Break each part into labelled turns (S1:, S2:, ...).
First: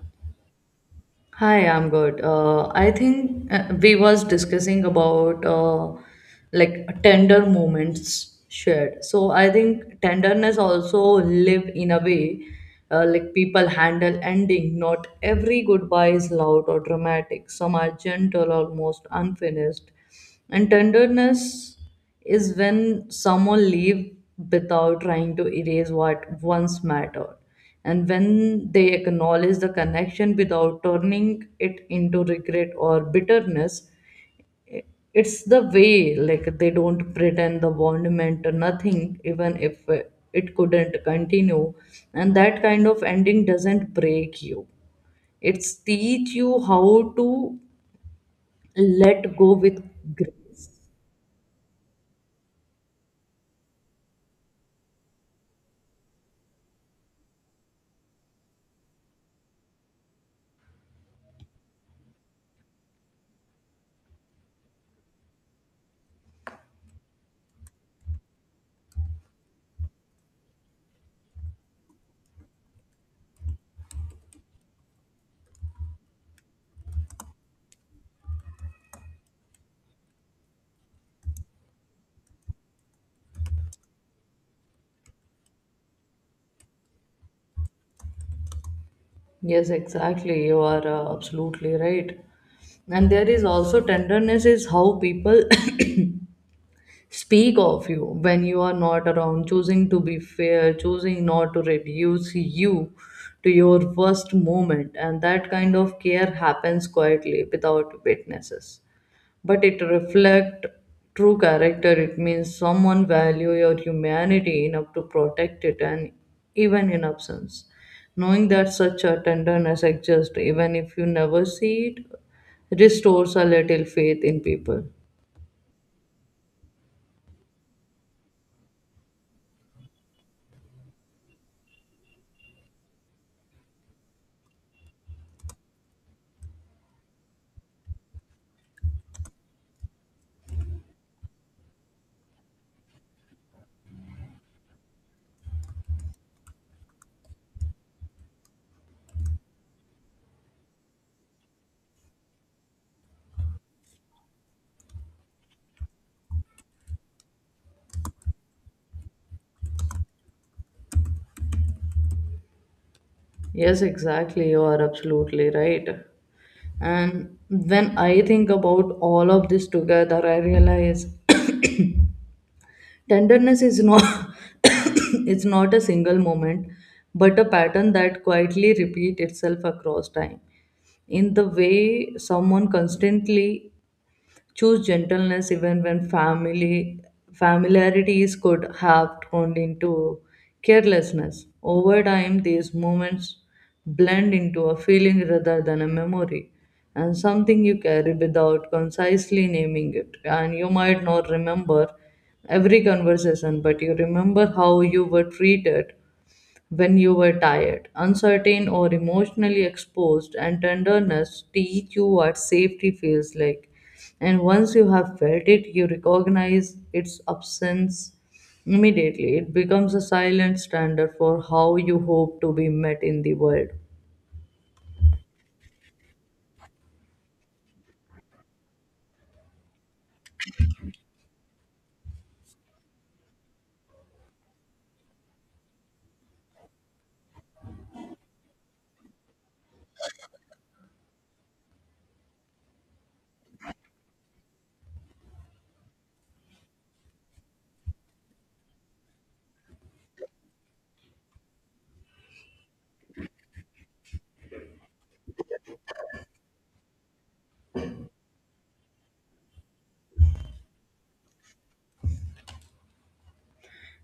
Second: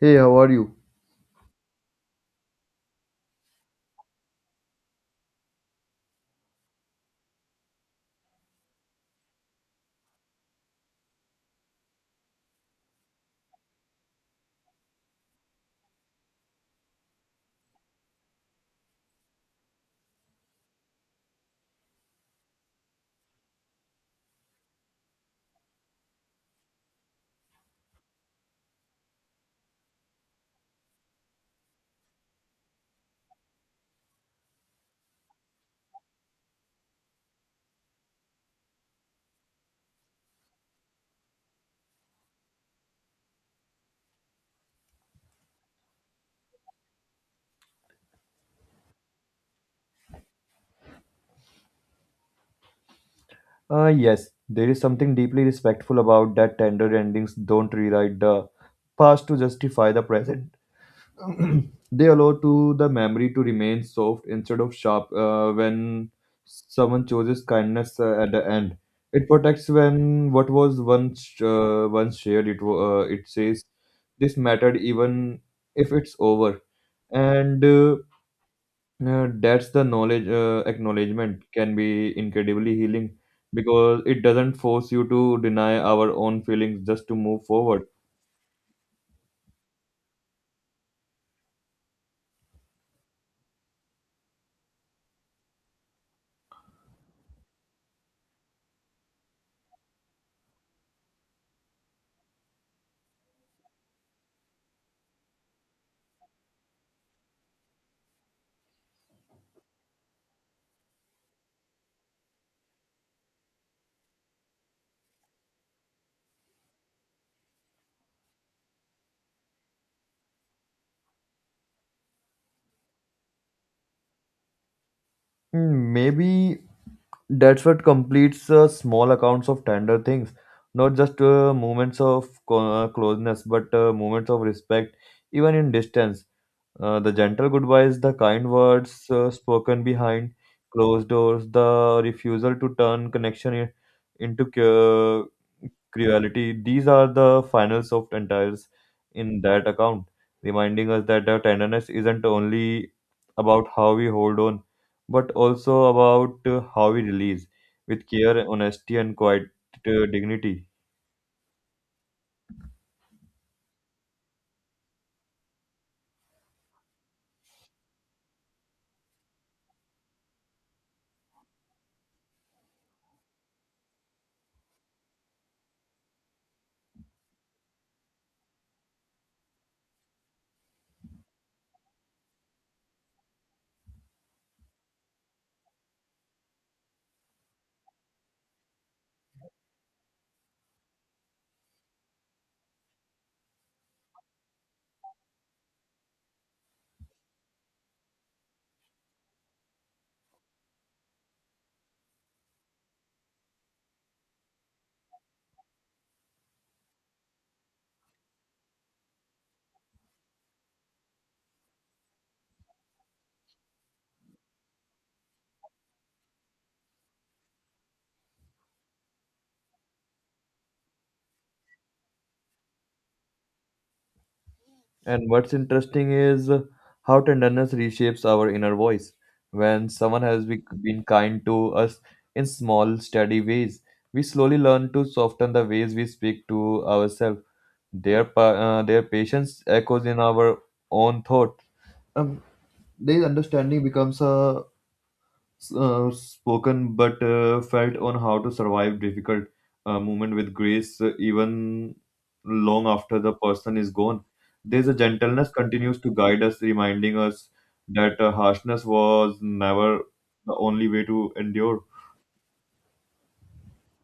S1: Hey, how are you?
S2: Hi, I'm good. I think we was discussing about like tender moments shared. So I think tenderness also live in a way like people handle ending. Not every goodbye is loud or dramatic. Some are gentle, almost unfinished, and tenderness is when someone leaves without trying to erase what once mattered, and when they acknowledge the connection without turning it into regret or bitterness. i- it's the way, like, they don't pretend the bond meant nothing, even if it couldn't continue. And that kind of ending doesn't break you, it's teach you how to let go with grace.
S1: Yes, there is something deeply respectful about that tender endings don't rewrite the past to justify the present. They allow to the memory to remain soft instead of sharp when someone chooses kindness at the end. It protects when what was once once shared. It says this mattered even if it's over, and that's the knowledge acknowledgement can be incredibly healing because it doesn't force you to deny our own feelings just to move forward.
S2: Yes, exactly. You are absolutely right. And there is also tenderness is how people speak of you when you are not around, choosing to be fair, choosing not to reduce you to your worst moment. And that kind of care happens quietly without witnesses, but it reflect true character. It means someone value your humanity enough to protect it, and even in absence, knowing that such a tenderness exists, even if you never see it, restores a little faith in people.
S1: Hmm. Maybe that's what completes small accounts of tender things, not just moments of closeness, but moments of respect, even in distance. The gentle goodbyes, the kind words spoken behind closed doors, the refusal to turn connection into cruelty. These are the final soft entires in that account, reminding us that the tenderness isn't only about how we hold on, but also about how we release with care, honesty, and quiet dignity.
S2: Yes, exactly, you are absolutely right. And when I think about all of this together, I realize tenderness is not it's not a single moment, but a pattern that quietly repeats itself across time. In the way someone constantly choose gentleness, even when family familiarities could have turned into carelessness. Over time, these moments blend into a feeling rather than a memory, and something you carry without concisely naming it. And you might not remember every conversation, but you remember how you were treated when you were tired, uncertain, or emotionally exposed, and tenderness teach you what safety feels like. And once you have felt it, you recognize its absence immediately. It becomes a silent standard for how you hope to be met in the world.
S1: And what's interesting is how tenderness reshapes our inner voice. When someone has been kind to us in small, steady ways, we slowly learn to soften the ways we speak to ourselves. Their patience echoes in our own thought. Um, their understanding becomes a spoken but felt on how to survive difficult moment with grace, even long after the person is gone. There's a gentleness continues to guide us, reminding us that harshness was never the only way to endure.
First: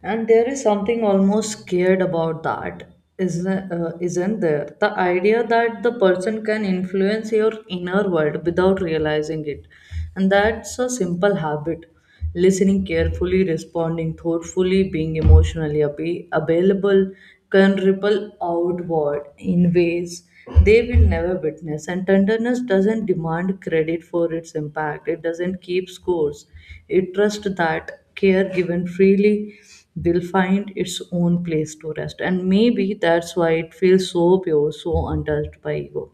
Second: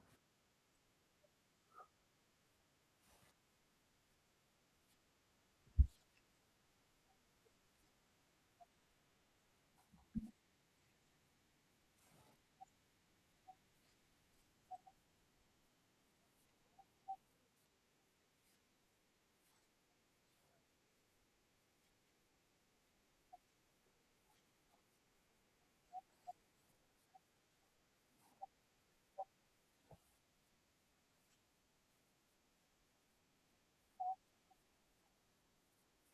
S2: And there is something almost scared about that, isn't there? The idea that the person can influence your inner world without realizing it. And that's a simple habit. Listening carefully, responding thoughtfully, being emotionally available can ripple outward in ways they will never witness. And tenderness doesn't demand credit for its impact, it doesn't keep scores. It trusts that care given freely will find its own place to rest. And maybe that's why it feels so pure, so untouched by ego.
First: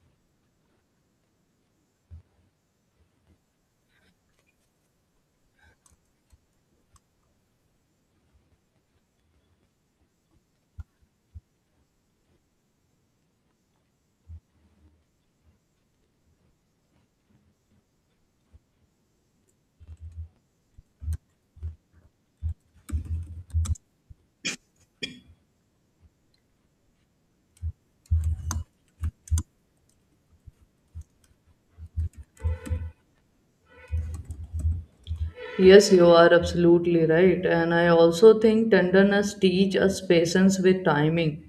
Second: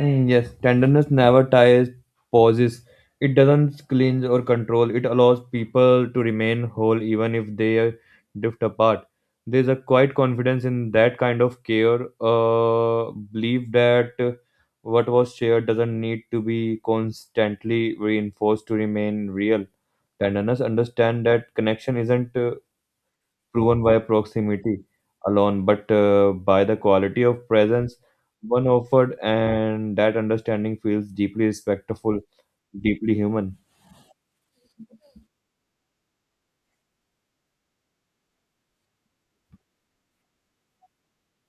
S1: Mm, yes, tenderness never ties, pauses. It doesn't cleanse or control. It allows people to remain whole even if they drift apart. There's a quiet confidence in that kind of care, belief that what was shared doesn't need to be constantly reinforced to remain real. Tenderness understand that connection isn't proven by proximity alone, but by the quality of presence one offered, and that understanding feels deeply respectful, deeply human.
S2: Yes, you are absolutely right. And I also think tenderness teaches us patience with timing.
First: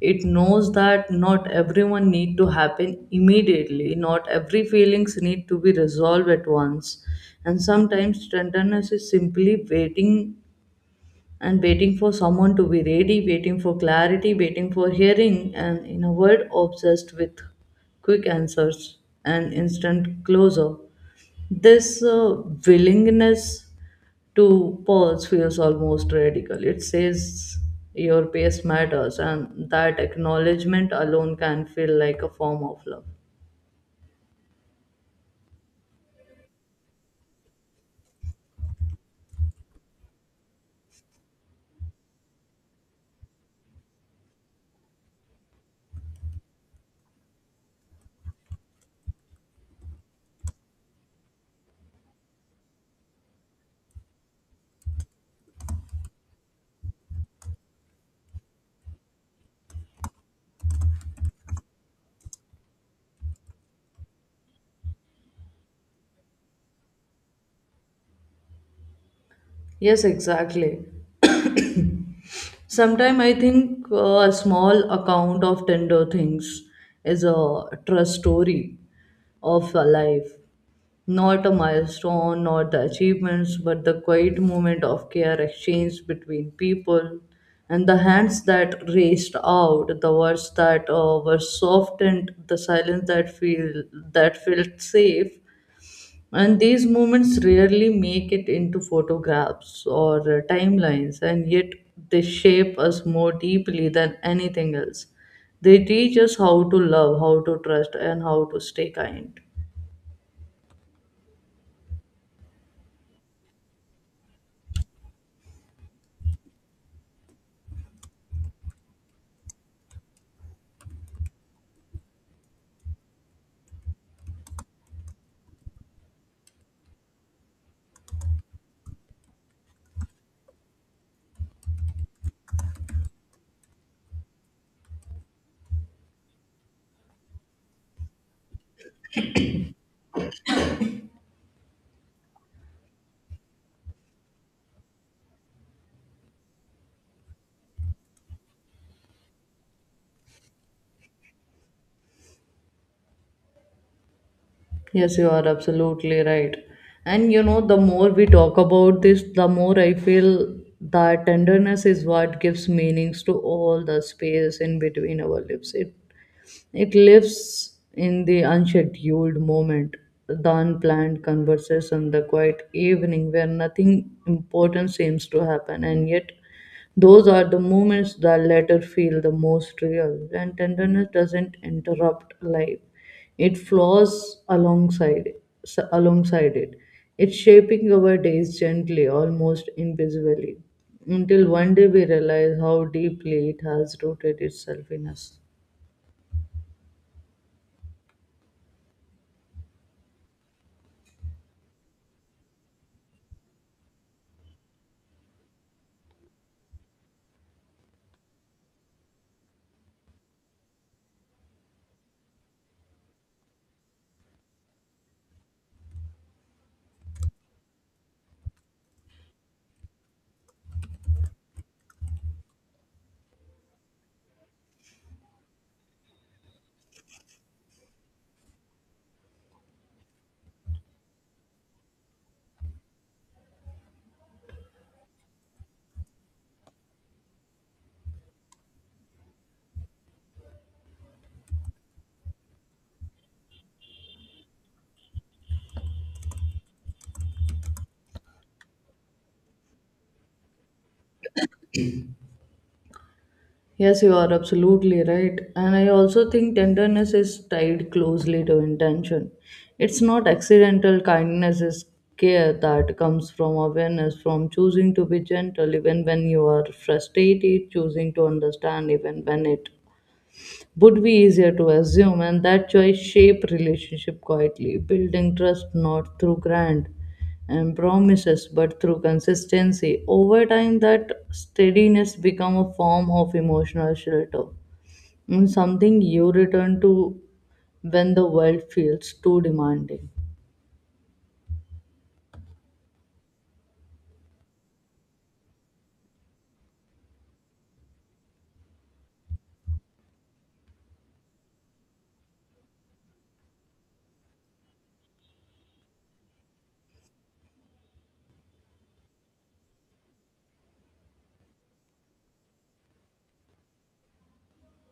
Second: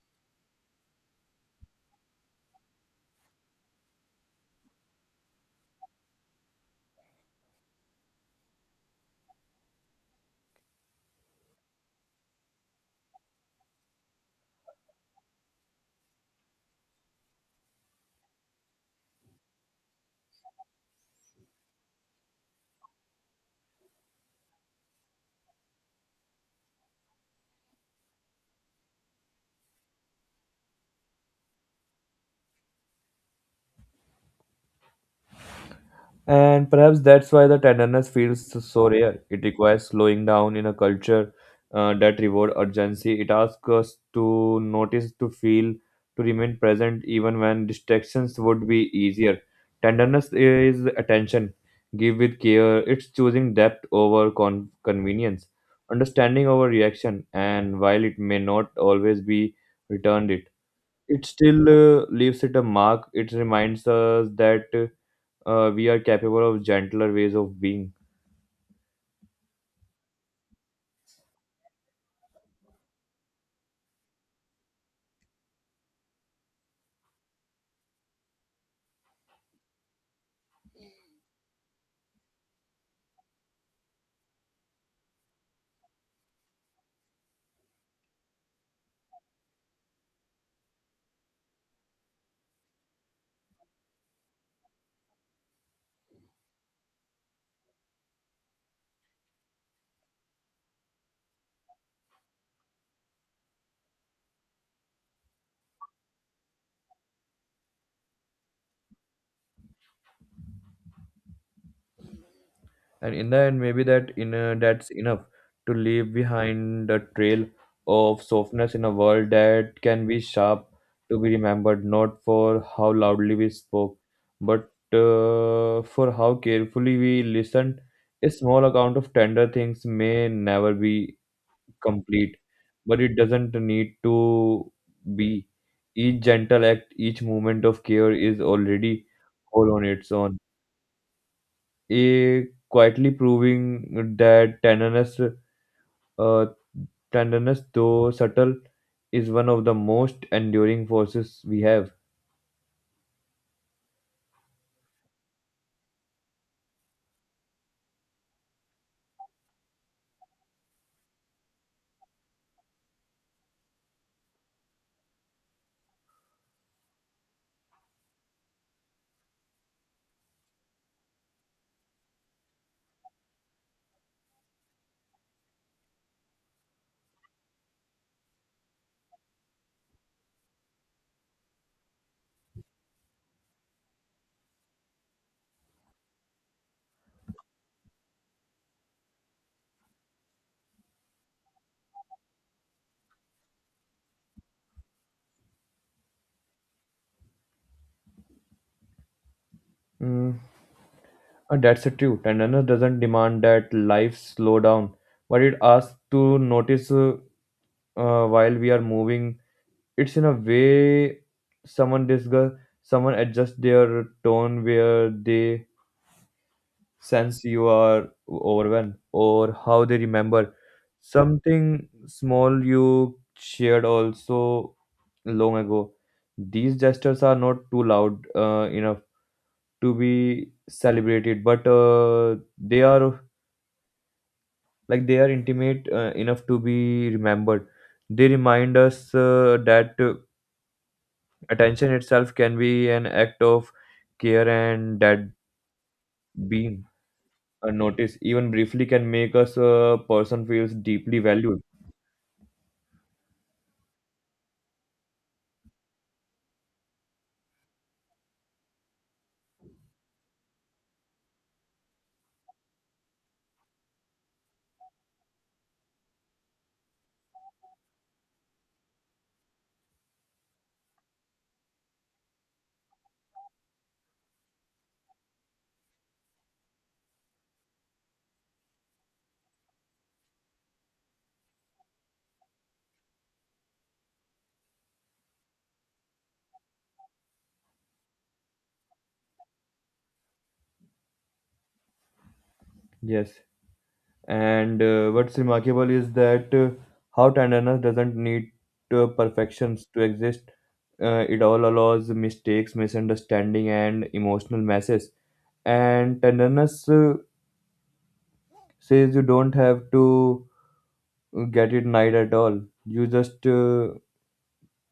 S2: It knows that not everyone need to happen immediately. Not every feelings need to be resolved at once. And sometimes tenderness is simply waiting for someone to be ready, waiting for clarity, waiting for hearing, and in a world obsessed with quick answers and instant closure, this willingness to pause feels almost radical. It says your pace matters, and that acknowledgement alone can feel like a form of love.
S1: And perhaps that's why the tenderness feels so rare. It requires slowing down in a culture that reward urgency. It asks us to notice, to feel, to remain present even when distractions would be easier. Tenderness is attention, give with care. It's choosing depth over convenience, understanding over reaction, and while it may not always be returned, it still leaves it a mark. It reminds us that we are capable of gentler ways of being.
S2: Yes, exactly. Sometimes I think a small account of tender things is a trust story of a life. Not a milestone, not the achievements, but the quiet moment of care exchanged between people, and the hands that reached out, the words that were softened, the silence that feel that felt safe, and these moments rarely make it into photographs or timelines, and yet they shape us more deeply than anything else. They teach us how to love, how to trust, and how to stay kind.
S1: And in the end maybe that's enough to leave behind a trail of softness in a world that can be sharp, to be remembered not for how loudly we spoke but for how carefully we listened. A small account of tender things may never be complete, but it doesn't need to be. Each gentle act, each moment of care is already whole on its own, A quietly proving that uh, tenderness, though subtle, is one of the most enduring forces we have.
S2: Yes, you are absolutely right. And you know, the more we talk about this, the more I feel that tenderness is what gives meanings to all the space in between our lips. It lives in the unscheduled moment, the unplanned conversation, the quiet evening where nothing important seems to happen, and yet those are the moments that later feel the most real. And tenderness doesn't interrupt life; it flows alongside alongside it. It's shaping our days gently, almost invisibly, until one day we realize how deeply it has rooted itself in us.
S1: Mm, that's the truth. Tenderness doesn't demand that life slow down, but it asks to notice while we are moving. It's in a way someone discuss, someone adjusts their tone where they sense you are overwhelmed or how they remember something small you shared also long ago. These gestures are not too loud enough to be celebrated, but they are like they are intimate enough to be remembered. They remind us that attention itself can be an act of care and that being a notice, even briefly, can make us a person feels deeply valued.
S2: Yes, you are absolutely right. And I also think tenderness is tied closely to intention. It's not accidental, kindness is care that comes from awareness, from choosing to be gentle even when you are frustrated, choosing to understand even when it would be easier to assume, and that choice shape relationship quietly, building trust not through grand and promises but through consistency. Over time, that steadiness become a form of emotional shelter, and something you return to when the world feels too demanding.
S1: Yes, and what's remarkable is that how tenderness doesn't need perfections to exist. It all allows mistakes, misunderstanding, and emotional messes. And tenderness says you don't have to get it right at all. You just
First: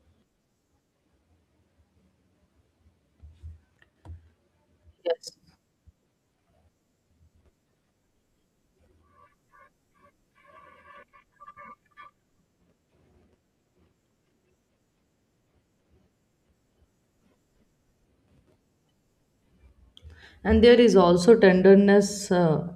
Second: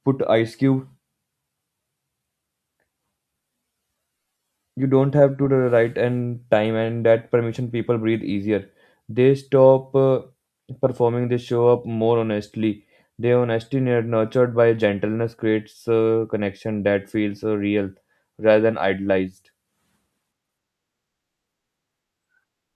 S1: put ice cube. You don't
S2: Yes.
S1: have to the right and time and that permission people breathe easier, they stop performing, they show up more honestly, their honesty nurtured by gentleness creates a connection that feels real rather than idealized.
S2: And there is also tenderness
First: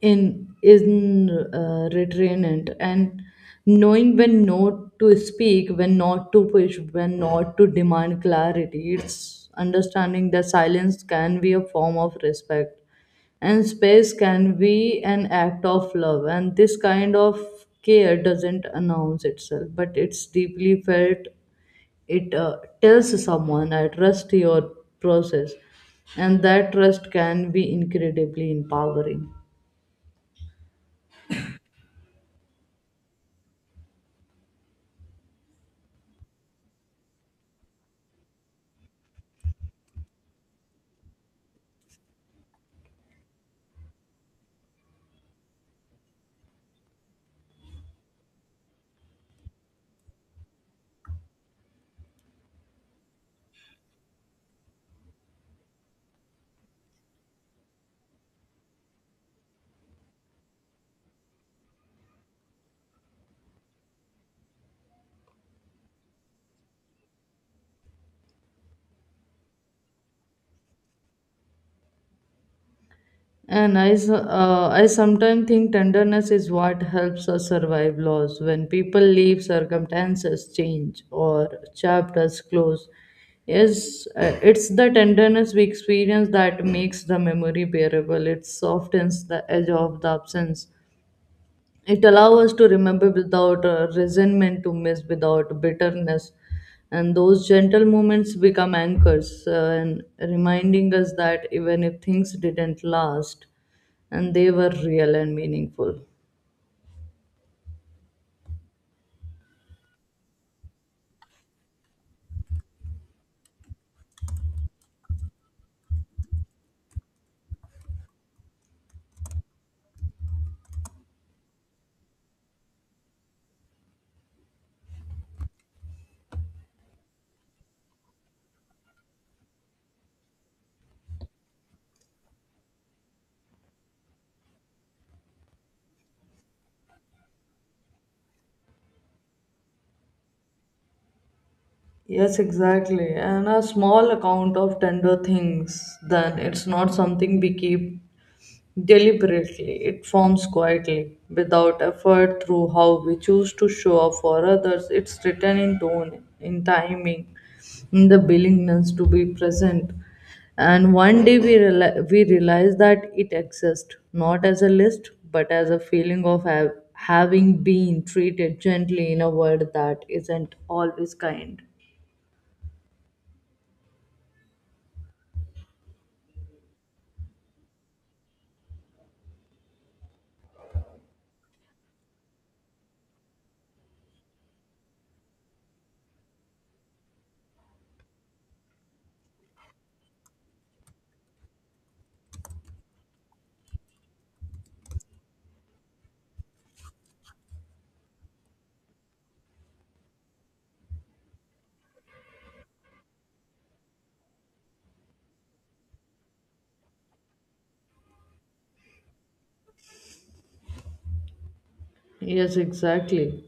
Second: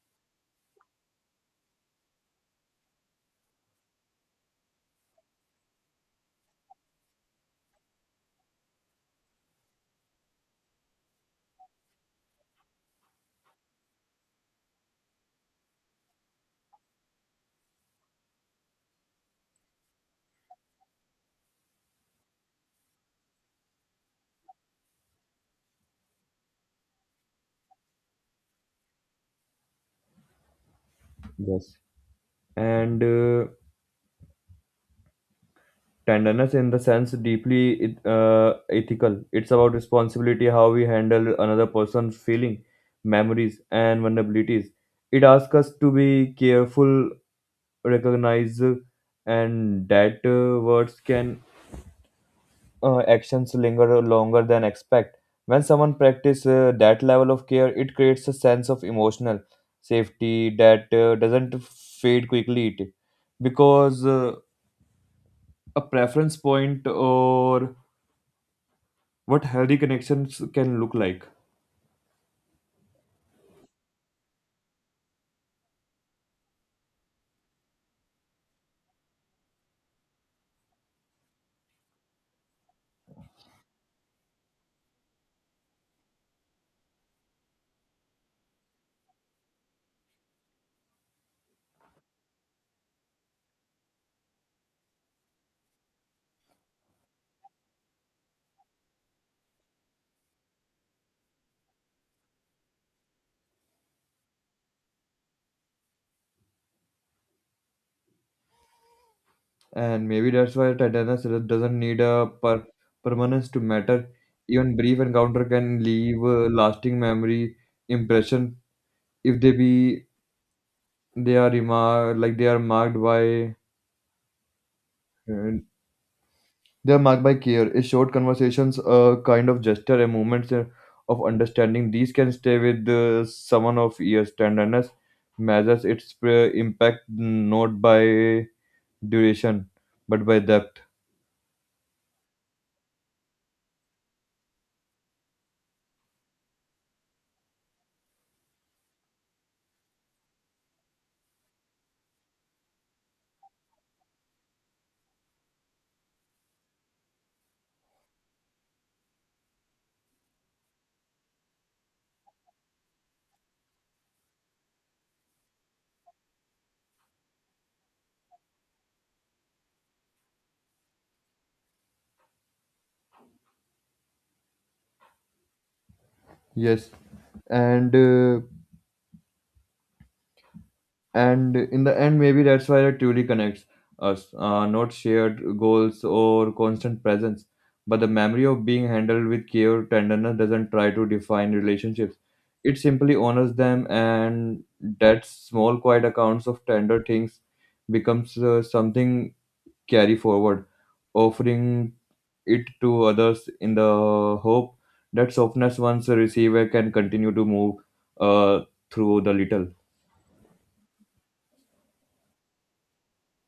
S2: in retrainant, and knowing when not to speak, when not to push, when not to demand clarity. It's understanding that silence can be a form of respect, and space can be an act of love, and this kind of care doesn't announce itself, but it's deeply felt. It tells someone, I trust your process, and that trust can be incredibly empowering.
S1: Yes, and tenderness in the sense deeply ethical, it's about responsibility how we handle another person's feeling, memories and vulnerabilities. It asks us to be careful, recognize, and that words can actions linger longer than expect. When someone practice that level of care it creates a sense of emotional safety that doesn't fade quickly, it because a preference point or what healthy connections can look like.
S2: I sometimes think tenderness is what helps us survive loss. When people leave, circumstances change, or chapters close. Yes, it's the tenderness we experience that makes the memory bearable. It softens the edge of the absence, it allows us to remember without resentment, to miss without bitterness, and those gentle moments become anchors, and reminding us that even if things didn't last, and they were real and meaningful.
S1: And maybe that's why tenderness doesn't need a permanence to matter. Even brief encounter can leave a lasting memory impression if they be they are remark like they are marked by uh, care. A short conversations, a kind of gesture, a moment of understanding, these can stay with someone of years. Tenderness measures its impact not by duration but by depth.
S2: Yes, exactly, and a small account of tender things then, it's not something we keep deliberately. It forms quietly, without effort, through how we choose to show up for others. It's written in tone, in timing, in the willingness to be present. And one day we realize that it exists, not as a list, but as a feeling of having been treated gently in a world that isn't always kind.
S1: Yes, and uh, and in the end maybe that's why it truly connects us, not shared goals or constant presence but the memory of being handled with care. Tenderness doesn't try to define relationships, it simply honors them, and that small quiet accounts of tender things becomes something carry forward, offering it to others in the hope that softness once a receiver can continue to move uh, through the little.
S2: Yes, exactly.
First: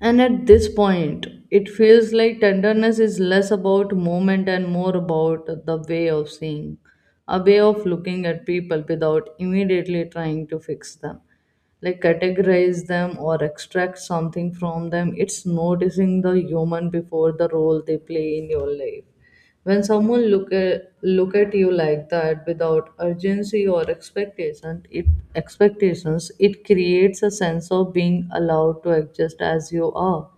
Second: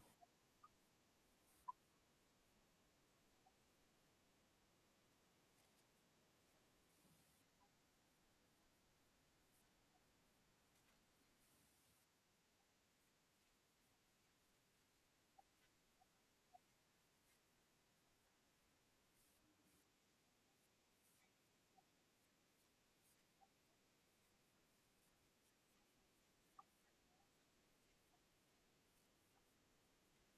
S2: And at this point, it feels like tenderness is less about moment and more about the way of seeing, a way of looking at people without immediately trying to fix them, like categorize them or extract something from them. It's noticing the human before the role they play in your life. When someone look at you like that without urgency or expectations, it creates a sense of being allowed to exist as you are.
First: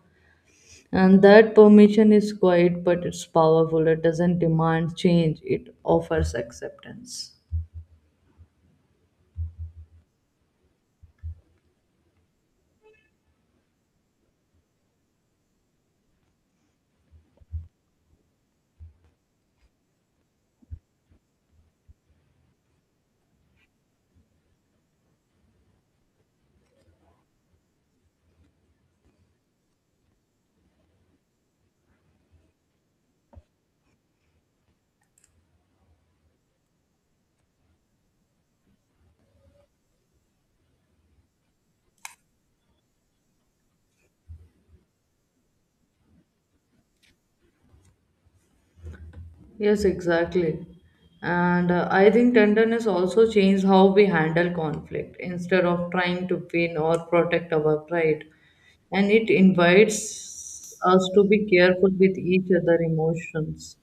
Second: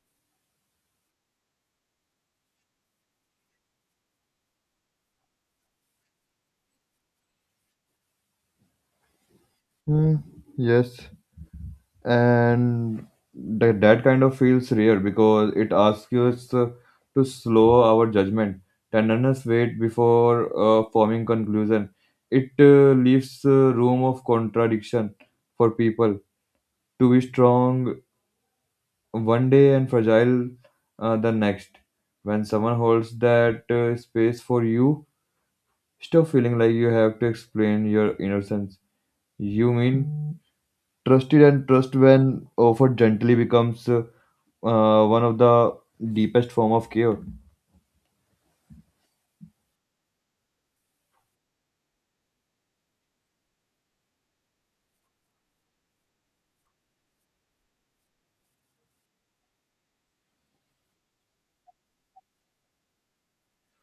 S2: And that permission is quiet, but it's powerful. It doesn't demand change, it offers acceptance.
S1: Hmm, yes, and that kind of feels real because it asks us to slow our judgment. Tenderness wait before forming conclusion, it leaves room of contradiction for people to be strong one day and fragile the next. When someone holds that space for you, stop feeling like you have to explain your innocence, you mean trusted, and trust when offered gently becomes one of the deepest form of care.
S2: Yes, exactly. And I think tenderness also changed how we handle conflict, instead of trying to win or protect our pride. And it invites us to be careful with each other emotions.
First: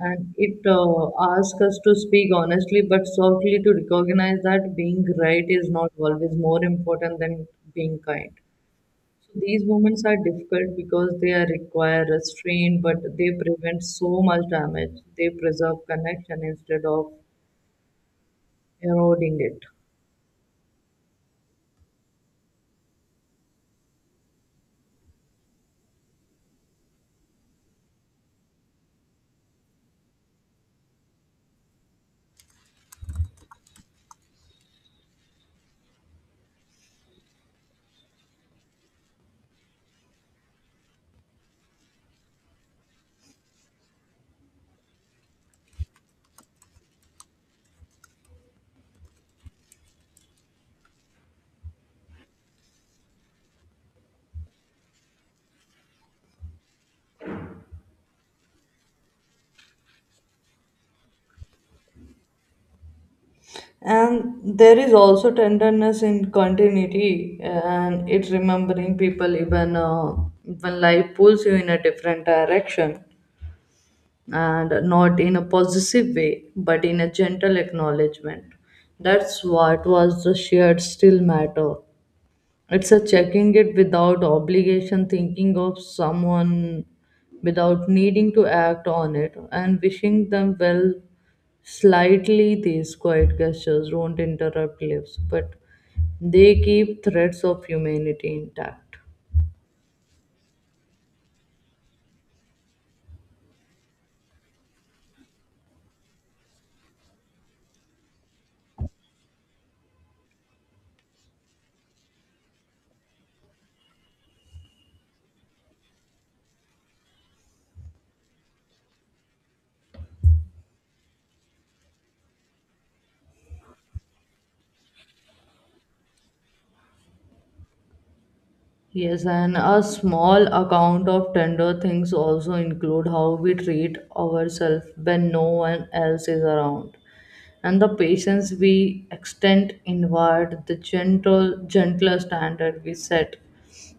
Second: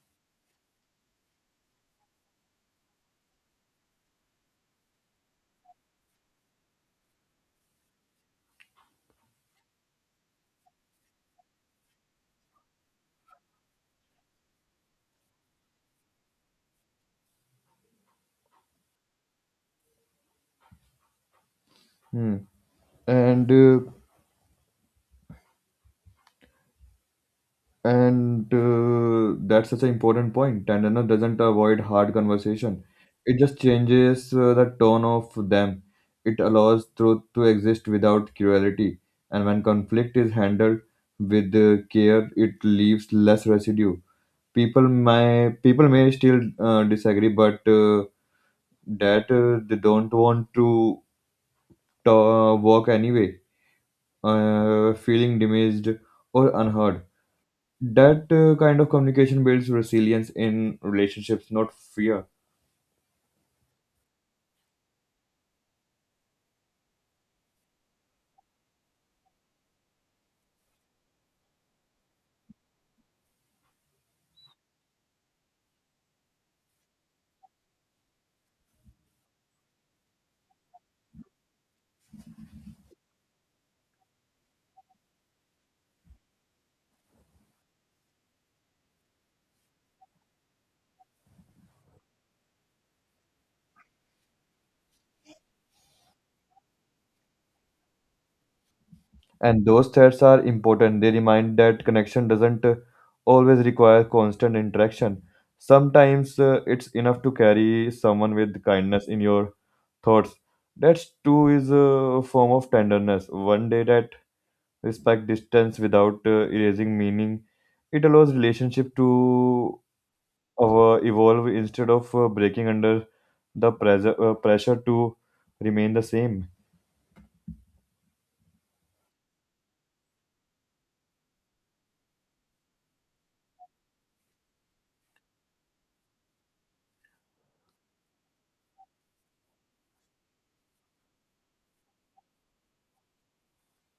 S2: And it asks us to speak honestly but softly, to recognize that being right is not always more important than being kind. So these moments are difficult because they are require restraint, but they prevent so much damage. They preserve connection instead of eroding it.
S1: Hmm. and uh, and That's such an important point. Tenderness doesn't avoid hard conversation, it just changes the tone of them. It allows truth to exist without cruelty, and when conflict is handled with care it leaves less residue. People may still disagree but that they don't want to work anyway feeling damaged or unheard. That kind of communication builds resilience in relationships, not fear.
S2: And there is also tenderness in continuity, and it's remembering people, even when life pulls you in a different direction, and not in a possessive way, but in a gentle acknowledgement. That's what was the shared still matter. It's a checking it without obligation, thinking of someone without needing to act on it, and wishing them well slightly. These quiet gestures don't interrupt lives, but they keep threads of humanity intact.
S1: And those threats are important. They remind that connection doesn't always require constant interaction. Sometimes it's enough to carry someone with kindness in your thoughts. That too is a form of tenderness. One day that respect distance without erasing meaning. It allows relationship to evolve instead of breaking under the pressure to remain the same.
S2: Yes, and a small account of tender things also include how we treat ourselves when no one else is around, and the patience we extend inward, the gentler standard we set.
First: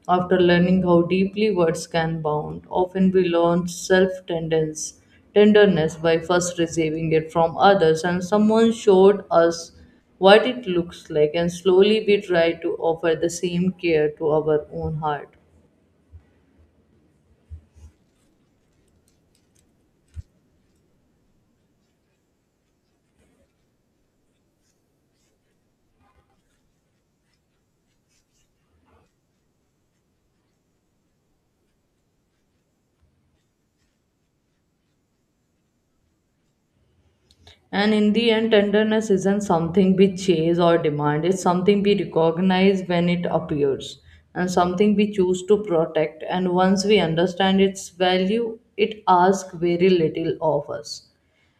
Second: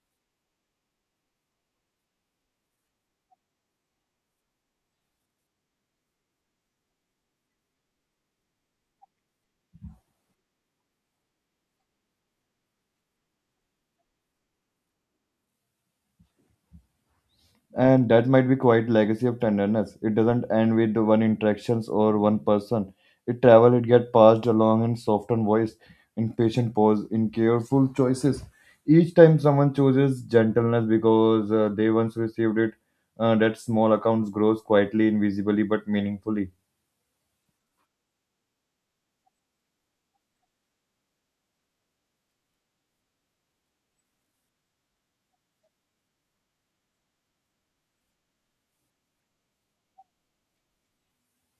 S2: After learning how deeply words can bound, often we learn self tenderness tenderness by first receiving it from others, and someone showed us what it looks like, and slowly we try to offer the same care to our own heart.
S1: And that might be quite legacy of tenderness, it doesn't end with one interactions or one person. It travel, it get passed along in softened voice, in patient pause, in careful choices. Each time someone chooses gentleness because they once received it, that small accounts grows quietly, invisibly but meaningfully.
S2: And in the end, tenderness isn't something we chase or demand, it's something we recognize when it appears, and something we choose to protect. And once we understand its value, it asks very little of us,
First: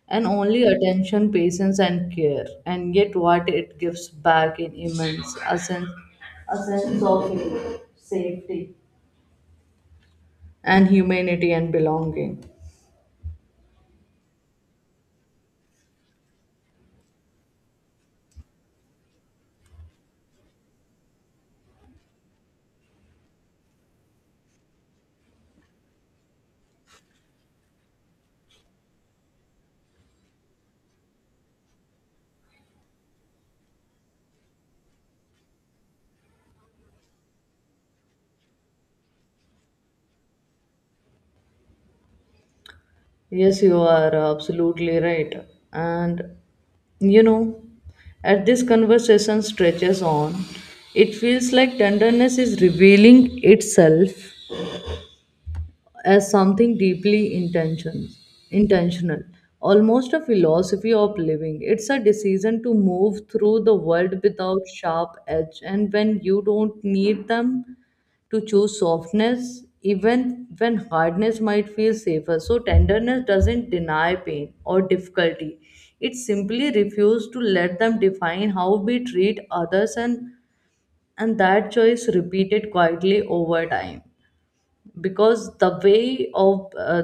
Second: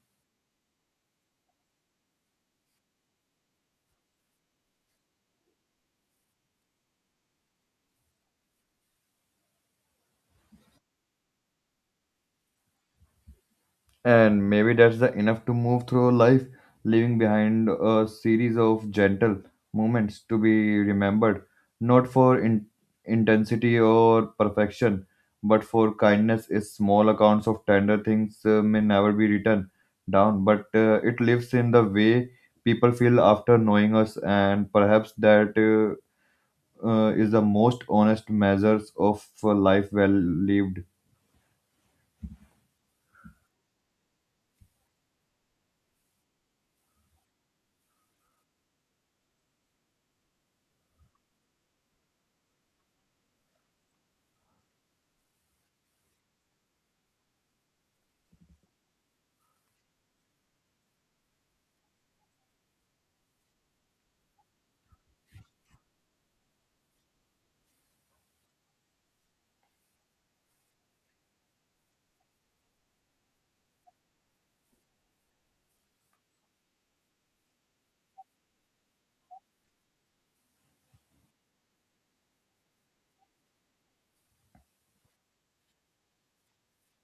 S2: and only attention, patience, and care. And yet, what it gives back in immense a sense of safety and humanity and belonging.
S1: And maybe that's the enough to move through life, leaving behind a series of gentle moments to be remembered, not for intensity or perfection, but for kindness. Is small accounts of tender things may never be written down, but it lives in the way people feel after knowing us, and perhaps that is the most honest measures of life well lived.
S2: Yes, you are absolutely right. And you know, as this conversation stretches on, it feels like tenderness is revealing itself as something deeply intentional, almost a philosophy of living. It's a decision to move through the world without sharp edge, and when you don't need them, to choose softness, even when hardness might feel safer. So tenderness doesn't deny pain or difficulty. It simply refuses to let them define how we treat others. And that choice repeated quietly over time, because the way of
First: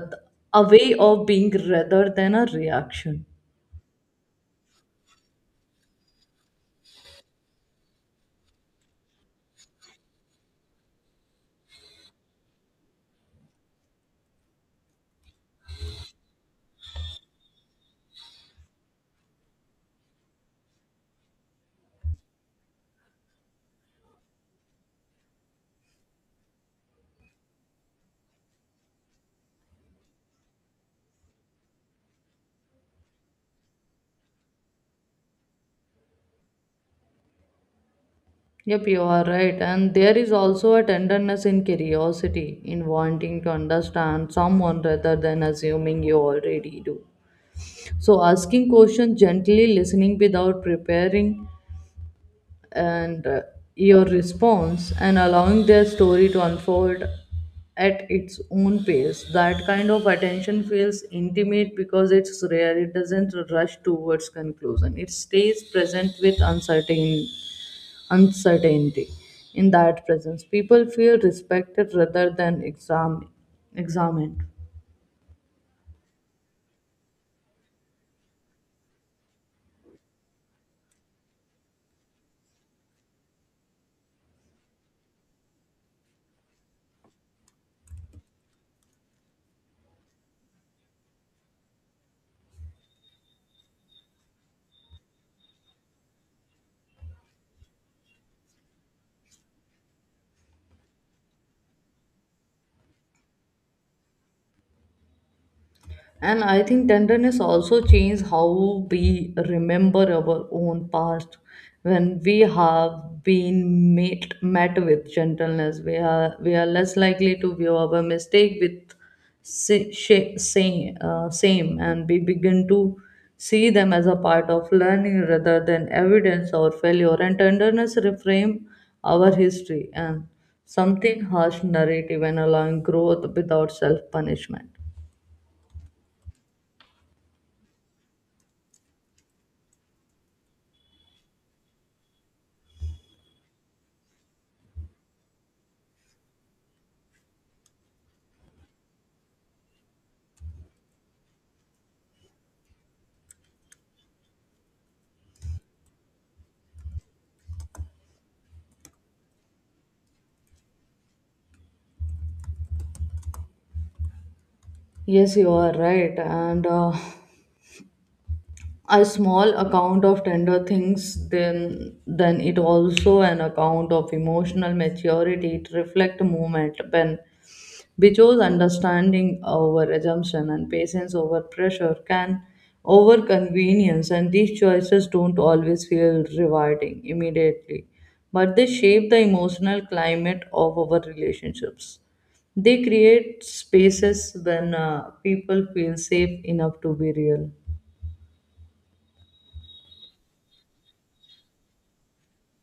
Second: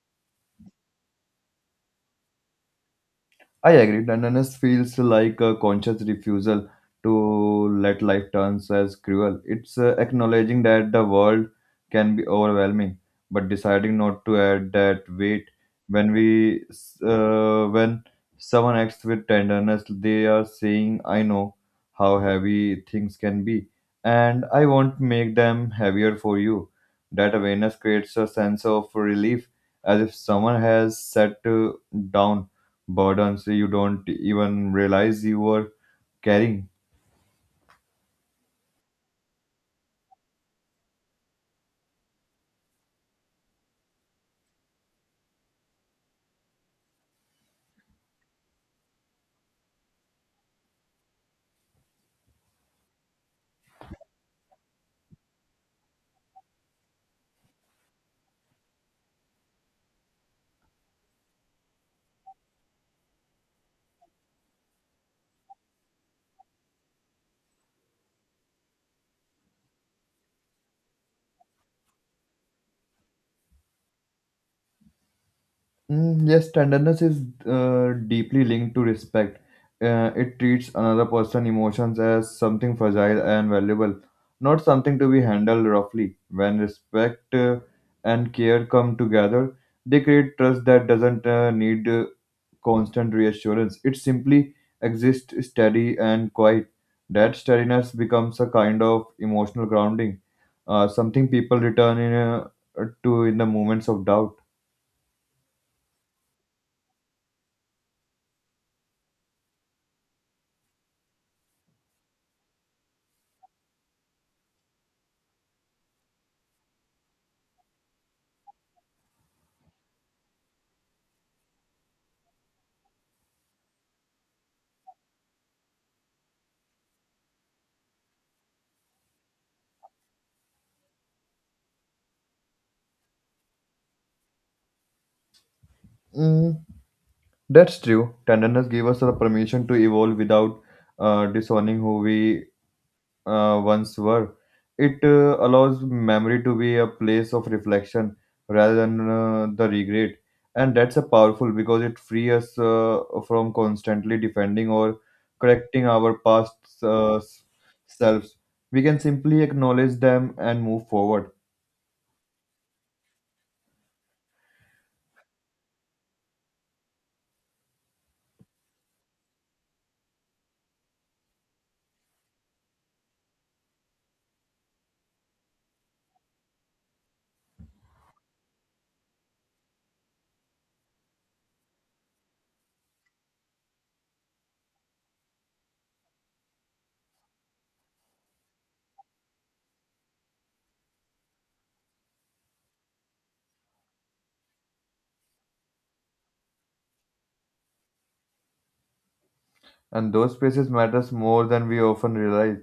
S2: a way of being rather than a reaction.
S1: I agree. Tenderness feels like a conscious refusal to let life turns as cruel. It's acknowledging that the world can be overwhelming, but deciding not to add that weight. When we, when someone acts with tenderness, they are saying, "I know how heavy things can be, and I won't make them heavier for you." That awareness creates a sense of relief, as if someone has set down burdens you don't even realize you were carrying.
S2: Yep, you are right. And there is also a tenderness in curiosity, in wanting to understand someone rather than assuming you already do, so asking questions gently, listening without preparing and your response, and allowing their story to unfold at its own pace. That kind of attention feels intimate because it's rare. It doesn't rush towards conclusion. It stays present with uncertainty. In that presence, people feel respected rather than examined.
S1: Mm, yes, tenderness is deeply linked to respect. It treats another person's emotions as something fragile and valuable, not something to be handled roughly. When respect and care come together, they create trust that doesn't need constant reassurance. It simply exists steady and quiet. That steadiness becomes a kind of emotional grounding, something people return to in the moments of doubt.
S2: And I think tenderness also changes how we remember our own past. When we have met with gentleness, we are less likely to view our mistake with same, and we begin to see them as a part of learning rather than evidence or failure. And tenderness reframe our history and something harsh narrative, and allowing growth without self punishment.
S1: Mm, that's true. Tenderness gave us the permission to evolve without disowning who we once were. It allows memory to be a place of reflection rather than the regret, and that's a powerful because it frees us from constantly defending or correcting our past uh, selves. We can simply acknowledge them and move forward.
S2: Yes, you are right. And a small account of tender things, then it also an account of emotional maturity. It reflect movement when because understanding over assumption, and patience over pressure can over convenience, and these choices don't always feel rewarding immediately, but they shape the emotional climate of our relationships. They create spaces when people feel safe enough to be real.
S1: And those spaces matters more than we often realize.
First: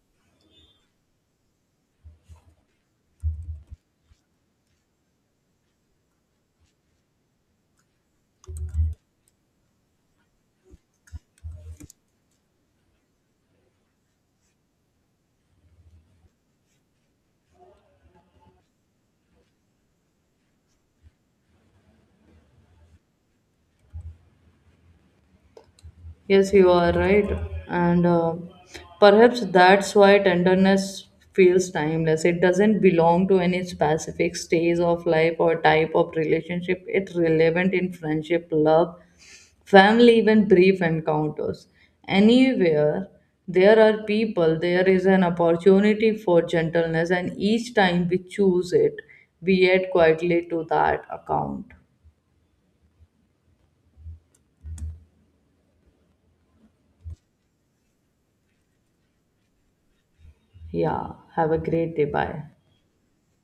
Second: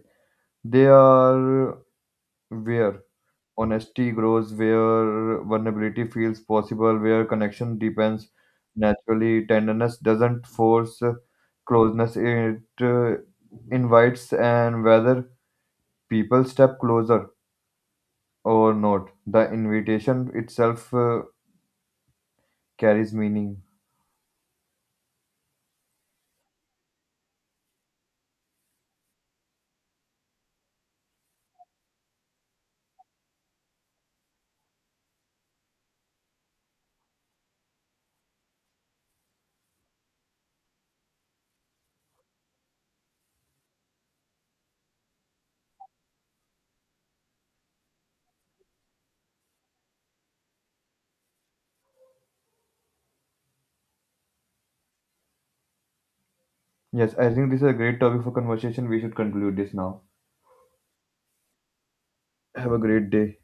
S1: They are where honesty grows, where vulnerability feels possible, where connection deepens naturally. Tenderness doesn't force closeness, it invites, and whether people step closer or not, the invitation itself carries meaning.
S2: Yes, you are right. And perhaps that's why tenderness feels timeless. It doesn't belong to any specific stage of life or type of relationship. It's relevant in friendship, love, family, even brief encounters. Anywhere there are people, there is an opportunity for gentleness, and each time we choose it, we add quietly to that account.
S1: Yes, I think this is a great topic for conversation. We should conclude this now.
S2: Yeah, have a great day. Bye.
S1: Have a great day.